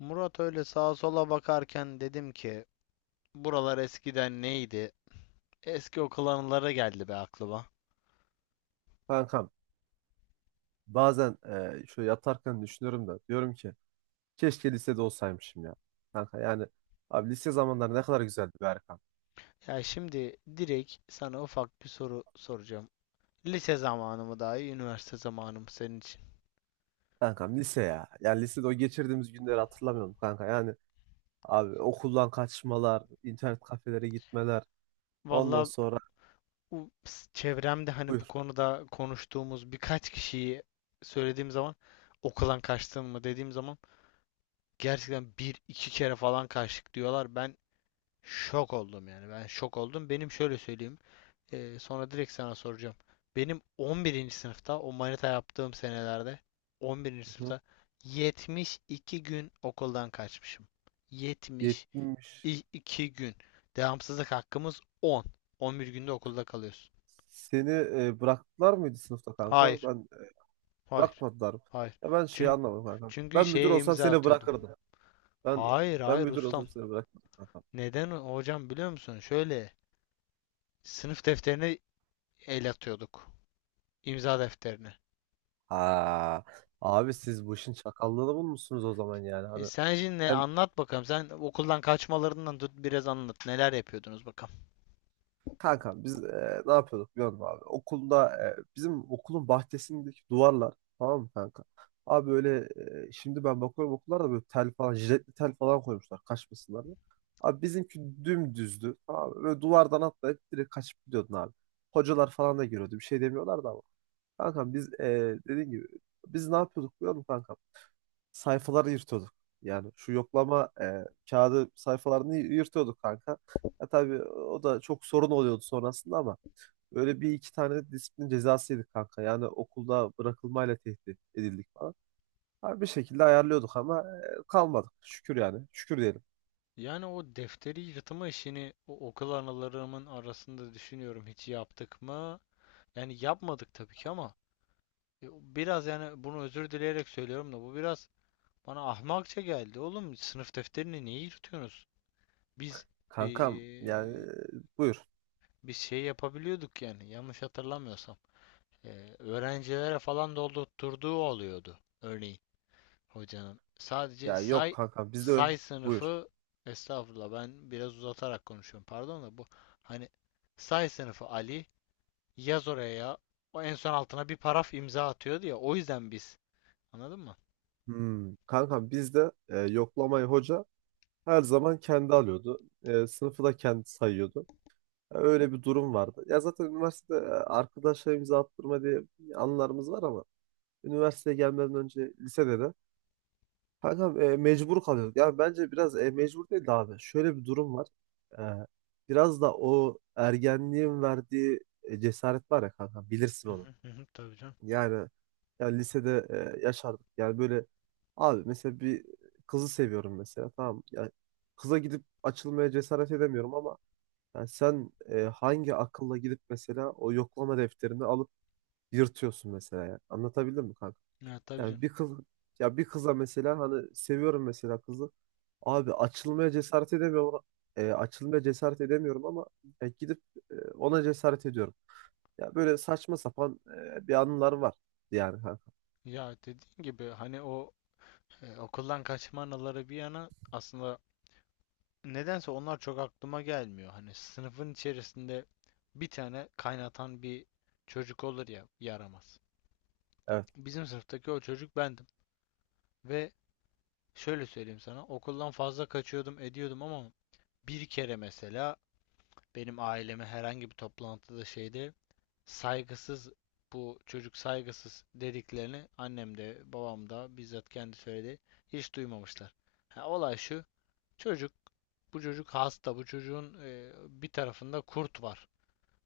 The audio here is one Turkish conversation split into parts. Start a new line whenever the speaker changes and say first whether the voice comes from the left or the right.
left: Murat öyle sağa sola bakarken dedim ki, buralar eskiden neydi? Eski okul anıları geldi be aklıma.
right: Kankam bazen şöyle yatarken düşünüyorum da diyorum ki keşke lisede olsaymışım ya. Kanka yani abi lise zamanları ne kadar güzeldi be Erkan.
left: Ya şimdi direkt sana ufak bir soru soracağım. Lise zamanı mı daha iyi, üniversite zamanı mı senin için?
right: Kankam lise ya. Yani lisede o geçirdiğimiz günleri hatırlamıyorum kanka. Yani abi okuldan kaçmalar, internet kafelere gitmeler. Ondan
left: Valla,
right: sonra
left: çevremde hani bu
right: buyur.
left: konuda konuştuğumuz birkaç kişiyi söylediğim zaman, okuldan kaçtın mı dediğim zaman, gerçekten bir iki kere falan kaçtık diyorlar. Ben şok oldum, yani ben şok oldum. Benim şöyle söyleyeyim. Sonra direkt sana soracağım. Benim 11. sınıfta o manita yaptığım senelerde, 11.
right: Hı hı.
left: sınıfta 72 gün okuldan kaçmışım.
right: 70.
left: 72 gün. Devamsızlık hakkımız 10. 11 günde okulda kalıyorsun.
right: Seni bıraktılar mıydı sınıfta kanka?
left: Hayır.
right: Ben
left: Hayır.
right: bırakmadılar.
left: Hayır.
right: Ya ben şeyi
left: Çünkü
right: anlamadım kanka.
left: çünkü
right: Ben müdür
left: şeye
right: olsam
left: imza
right: seni
left: atıyordum.
right: bırakırdım. Ben
left: Hayır,
right: ben
left: hayır
right: müdür
left: ustam.
right: olsam seni bırakırdım, kanka.
left: Neden hocam biliyor musun? Şöyle, sınıf defterine el atıyorduk. İmza defterine.
right: Ha, abi siz bu işin çakallığını bulmuşsunuz o zaman yani.
left: E,
right: Hani
left: sen şimdi
right: hem
left: anlat bakalım. Sen okuldan kaçmalarından tut biraz anlat. Neler yapıyordunuz bakalım.
right: kanka biz ne yapıyorduk biliyor musun abi? Okulda bizim okulun bahçesindeki duvarlar, tamam mı kanka? Abi öyle, şimdi ben bakıyorum okullarda böyle tel falan, jiletli tel falan koymuşlar kaçmasınlar diye. Abi bizimki dümdüzdü. Tamam mı? Böyle duvardan atlayıp direkt kaçıp gidiyordun abi. Hocalar falan da görüyordu. Bir şey demiyorlardı ama. Kankam biz, dediğin gibi biz ne yapıyorduk biliyor musun kankam? Sayfaları yırtıyorduk. Yani şu yoklama kağıdı sayfalarını yırtıyorduk kanka. Ya tabii o da çok sorun oluyordu sonrasında ama öyle bir iki tane de disiplin cezası yedik kanka. Yani okulda bırakılmayla tehdit edildik falan. Her bir şekilde ayarlıyorduk ama kalmadık. Şükür yani. Şükür diyelim.
left: Yani o defteri yırtma işini, o okul anılarımın arasında düşünüyorum, hiç yaptık mı? Yani yapmadık tabii ki ama e, biraz yani bunu özür dileyerek söylüyorum da bu biraz bana ahmakça geldi. Oğlum, sınıf defterini niye yırtıyorsunuz? Biz e,
right: Kankam yani buyur.
left: biz şey yapabiliyorduk yani, yanlış hatırlamıyorsam. E, Öğrencilere falan doldurtturduğu oluyordu örneğin, hocanın. Sadece
right: Ya yok
left: say
right: kankam, bizde
left: say
right: buyur.
left: sınıfı, estağfurullah ben biraz uzatarak konuşuyorum. Pardon da bu, hani, say sınıfı Ali, yaz oraya ya. O en son altına bir paraf imza atıyordu ya. O yüzden biz. Anladın mı?
right: Hmm, kankam bizde yoklamayı hoca her zaman kendi alıyordu. Sınıfı da kendi sayıyordu. Hani öyle bir durum vardı. Ya zaten üniversitede arkadaşlarımıza attırma diye anılarımız var ama üniversiteye gelmeden önce lisede de kankam mecbur kalıyorduk. Yani bence biraz, mecbur değil de abi. Şöyle bir durum var. E, Biraz da o ergenliğin verdiği cesaret var ya kankam, bilirsin
left: Hı
right: onu.
left: hı hı hı, tabii canım.
right: Yani yani lisede yaşardık. Yani böyle abi, mesela bir kızı seviyorum mesela, tamam mı? Yani kıza gidip açılmaya cesaret edemiyorum ama yani sen hangi akılla gidip mesela o yoklama defterini alıp yırtıyorsun mesela ya. Anlatabildim mi kanka?
left: Ya tabii
right: Yani
left: canım.
right: bir kız, ya bir kıza mesela, hani seviyorum mesela kızı. Abi açılmaya cesaret edemiyorum. Açılmaya cesaret edemiyorum ama gidip ona cesaret ediyorum. Ya böyle saçma sapan bir anılar var yani kanka.
left: Ya dediğin gibi, hani o okuldan kaçma anıları bir yana, aslında nedense onlar çok aklıma gelmiyor. Hani sınıfın içerisinde bir tane kaynatan bir çocuk olur ya, yaramaz.
right: Evet.
left: Bizim sınıftaki o çocuk bendim. Ve şöyle söyleyeyim sana, okuldan fazla kaçıyordum, ediyordum, ama bir kere mesela benim aileme herhangi bir toplantıda, şeyde, saygısız, bu çocuk saygısız dediklerini annem de babam da bizzat kendi söyledi. Hiç duymamışlar. Ha, olay şu. Çocuk, bu çocuk hasta. Bu çocuğun bir tarafında kurt var.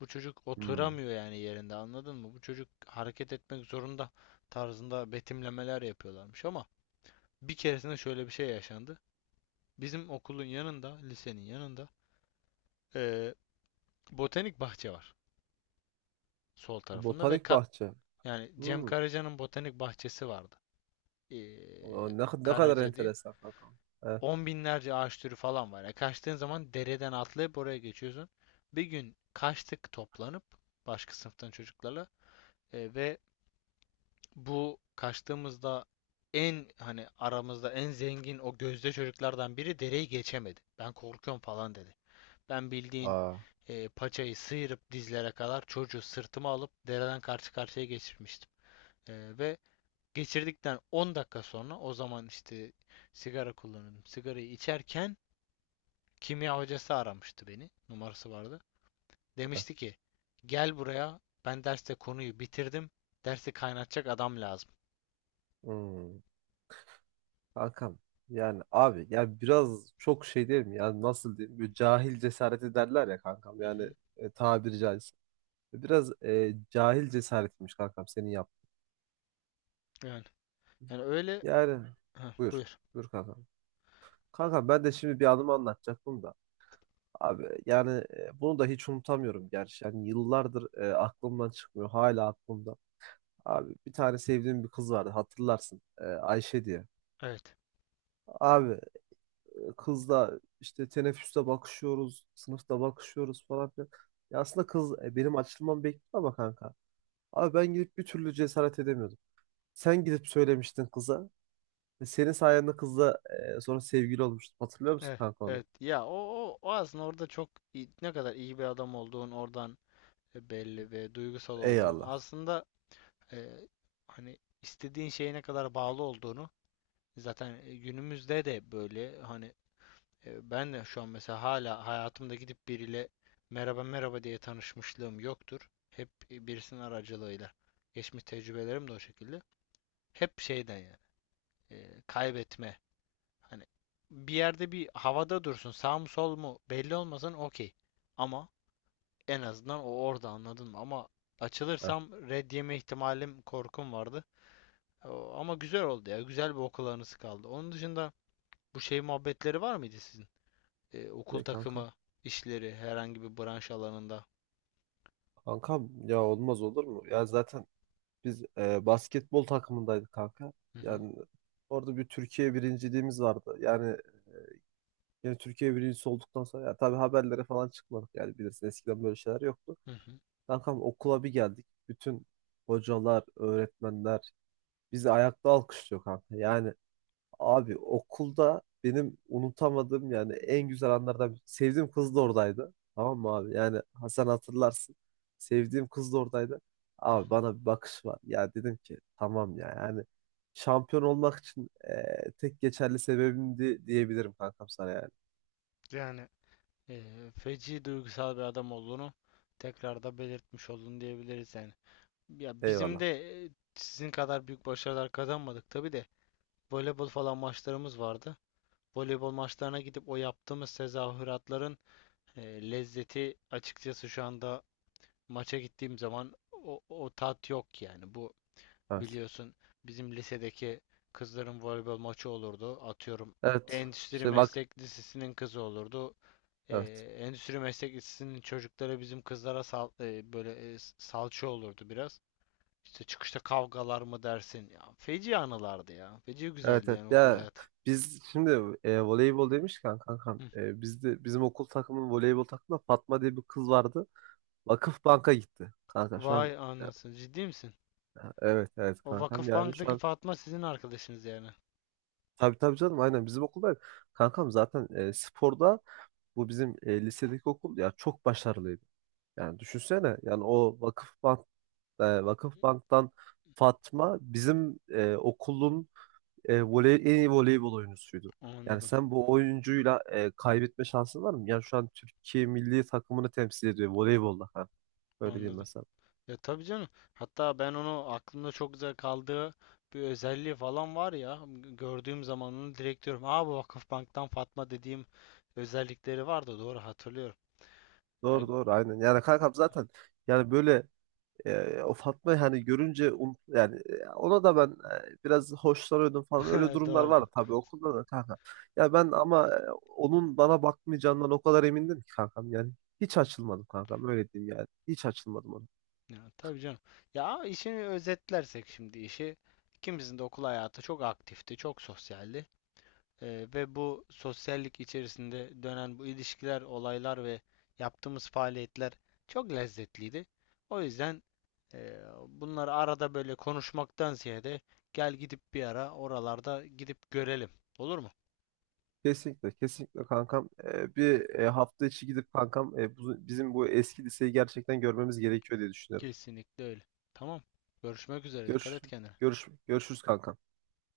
left: Bu çocuk
right: Hmm.
left: oturamıyor yani yerinde, anladın mı? Bu çocuk hareket etmek zorunda tarzında betimlemeler yapıyorlarmış ama bir keresinde şöyle bir şey yaşandı. Bizim okulun yanında, lisenin yanında, eee, botanik bahçe var sol tarafında, ve
right: Botanik bahçe.
left: yani Cem
right: Hmm.
left: Karaca'nın botanik bahçesi vardı.
right: O,
left: Eee,
right: ne, ne kadar
left: Karaca diye.
right: enteresan kanka. Evet.
left: On binlerce ağaç türü falan var. Ya kaçtığın zaman dereden atlayıp oraya geçiyorsun. Bir gün kaçtık toplanıp başka sınıftan çocuklarla, ve bu kaçtığımızda en, hani aramızda en zengin o gözde çocuklardan biri dereyi geçemedi. Ben korkuyorum falan dedi. Ben, bildiğin,
right: Aa.
left: paçayı sıyırıp dizlere kadar çocuğu sırtıma alıp dereden karşı karşıya geçirmiştim. Ve geçirdikten 10 dakika sonra, o zaman işte sigara kullanıyordum. Sigarayı içerken kimya hocası aramıştı beni. Numarası vardı.
right: Evet.
left: Demişti ki, gel buraya, ben derste konuyu bitirdim. Dersi kaynatacak adam lazım.
right: Hmm. Hakan, yani abi ya biraz çok şey değil mi? Yani nasıl diyeyim? Böyle cahil cesareti derler ya kankam.
left: Hı
right: Yani
left: hı.
right: tabiri caizse. Biraz cahil cesaretmiş kankam senin yaptığın.
left: Yani, yani öyle.
right: Yani
left: Heh,
right: buyur.
left: buyur.
right: Buyur kankam. Kankam ben de şimdi bir anımı anlatacaktım da. Abi yani bunu da hiç unutamıyorum gerçi. Yani yıllardır aklımdan çıkmıyor. Hala aklımda. Abi bir tane sevdiğim bir kız vardı, hatırlarsın. Ayşe diye.
left: Evet.
right: Abi kızla işte teneffüste bakışıyoruz, sınıfta bakışıyoruz falan filan. Ya aslında kız benim açılmamı bekliyor ama kanka. Abi ben gidip bir türlü cesaret edemiyordum. Sen gidip söylemiştin kıza. Ve senin sayende kızla sonra sevgili olmuştum. Hatırlıyor musun
left: Evet.
right: kanka onu?
left: Evet. Ya o aslında orada, ne kadar iyi bir adam olduğun oradan belli, ve duygusal olduğun
right: Eyvallah.
left: aslında, e, hani istediğin şeye ne kadar bağlı olduğunu zaten, günümüzde de böyle, hani, ben de şu an mesela hala hayatımda gidip biriyle merhaba merhaba diye tanışmışlığım yoktur. Hep birisinin aracılığıyla. Geçmiş tecrübelerim de o şekilde. Hep şeyden yani, kaybetme. Hani, bir yerde bir havada dursun, sağ mı sol mu belli olmasın, okey. Ama en azından o orada, anladın mı? Ama
right: Evet.
left: açılırsam red yeme ihtimalim, korkum vardı. O- ama güzel oldu ya. Güzel bir okul anısı kaldı. Onun dışında bu şey muhabbetleri var mıydı sizin? Okul
right: Ne kanka?
left: takımı işleri, herhangi bir branş alanında.
right: Kankam ya olmaz olur mu? Ya zaten biz basketbol takımındaydık kanka.
left: Hı hı,
right: Yani orada bir Türkiye birinciliğimiz vardı. Yani, yani Türkiye birincisi olduktan sonra ya tabii haberlere falan çıkmadık yani, bilirsin eskiden böyle şeyler yoktu.
left: hı hı,
right: Kankam okula bir geldik. Bütün hocalar, öğretmenler bizi ayakta alkışlıyor kanka. Yani abi okulda benim unutamadığım yani en güzel anlardan sevdiğim kız da oradaydı. Tamam mı abi? Yani Hasan, hatırlarsın. Sevdiğim kız da oradaydı.
left: hı
right: Abi
left: hı.
right: bana bir bakış var. Ya dedim ki tamam ya, yani şampiyon olmak için tek geçerli sebebimdi diyebilirim kankam sana yani.
left: Yani feci duygusal bir adam olduğunu tekrar da belirtmiş oldun diyebiliriz yani. Ya bizim
right: Eyvallah.
left: de sizin kadar büyük başarılar kazanmadık tabii de, voleybol falan maçlarımız vardı. Voleybol maçlarına gidip o yaptığımız tezahüratların lezzeti, açıkçası şu anda maça gittiğim zaman o tat yok yani. Bu,
right: Evet.
left: biliyorsun, bizim lisedeki kızların voleybol maçı olurdu. Atıyorum,
right: Evet.
left: Endüstri
right: Şey bak.
left: Meslek Lisesi'nin kızı olurdu. E,
right: Evet.
left: Endüstri Meslek Lisesi'nin çocukları bizim kızlara böyle salça olurdu biraz. İşte çıkışta kavgalar mı dersin? Ya, feci anılardı ya. Feci
right: Evet,
left: güzeldi
right: evet.
left: yani okul
right: Ya
left: hayatı.
right: biz şimdi voleybol demişken kankam,
left: Hı.
right: bizde bizim okul takımının voleybol takımında Fatma diye bir kız vardı. Vakıf Bank'a gitti. Kanka şu an
left: Vay
right: e,
left: anasını. Ciddi misin?
right: evet, evet
left: O
right: kankam, yani şu
left: Vakıfbank'taki
right: an,
left: Fatma sizin arkadaşınız yani.
right: tabii tabii canım, aynen bizim okulda kankam zaten sporda bu bizim lisedeki okul ya çok başarılıydı. Yani düşünsene yani o Vakıf Bank, Vakıf Bank'tan Fatma bizim okulun en iyi voleybol oyuncusuydu. Yani
left: Anladım,
right: sen bu oyuncuyla kaybetme şansın var mı? Yani şu an Türkiye milli takımını temsil ediyor voleybolda. Ha. Öyle diyeyim
left: anladım.
right: mesela.
left: Ya tabii canım. Hatta ben onu aklımda çok güzel kaldığı bir özelliği falan var ya. Gördüğüm zaman onu direkt diyorum. Aa, bu Vakıfbank'tan Fatma dediğim özellikleri vardı. Doğru hatırlıyorum. Ya
right: Doğru, doğru, aynen. Yani kankam zaten yani böyle o Fatma'yı hani görünce yani ona da ben biraz hoşlanıyordum falan, öyle durumlar var
left: doğrudu.
right: tabii okulda da kanka. Ya ben ama onun bana bakmayacağından o kadar emindim ki kankam yani hiç açılmadım kankam, öyle diyeyim yani. Hiç açılmadım.
left: Ya tabii canım. Ya işini özetlersek şimdi, işi, ikimizin de okul hayatı çok aktifti, çok sosyaldi. Ve bu sosyallik içerisinde dönen bu ilişkiler, olaylar ve yaptığımız faaliyetler çok lezzetliydi. O yüzden e, bunları arada böyle konuşmaktan ziyade, gel gidip bir ara oralarda gidip görelim. Olur mu?
right: Kesinlikle, kesinlikle kankam. Bir hafta içi gidip kankam, bizim bu eski liseyi gerçekten görmemiz gerekiyor diye düşünüyorum.
left: Kesinlikle öyle. Tamam. Görüşmek üzere. Dikkat
right: Görüş,
left: et kendine.
right: görüşürüz kankam.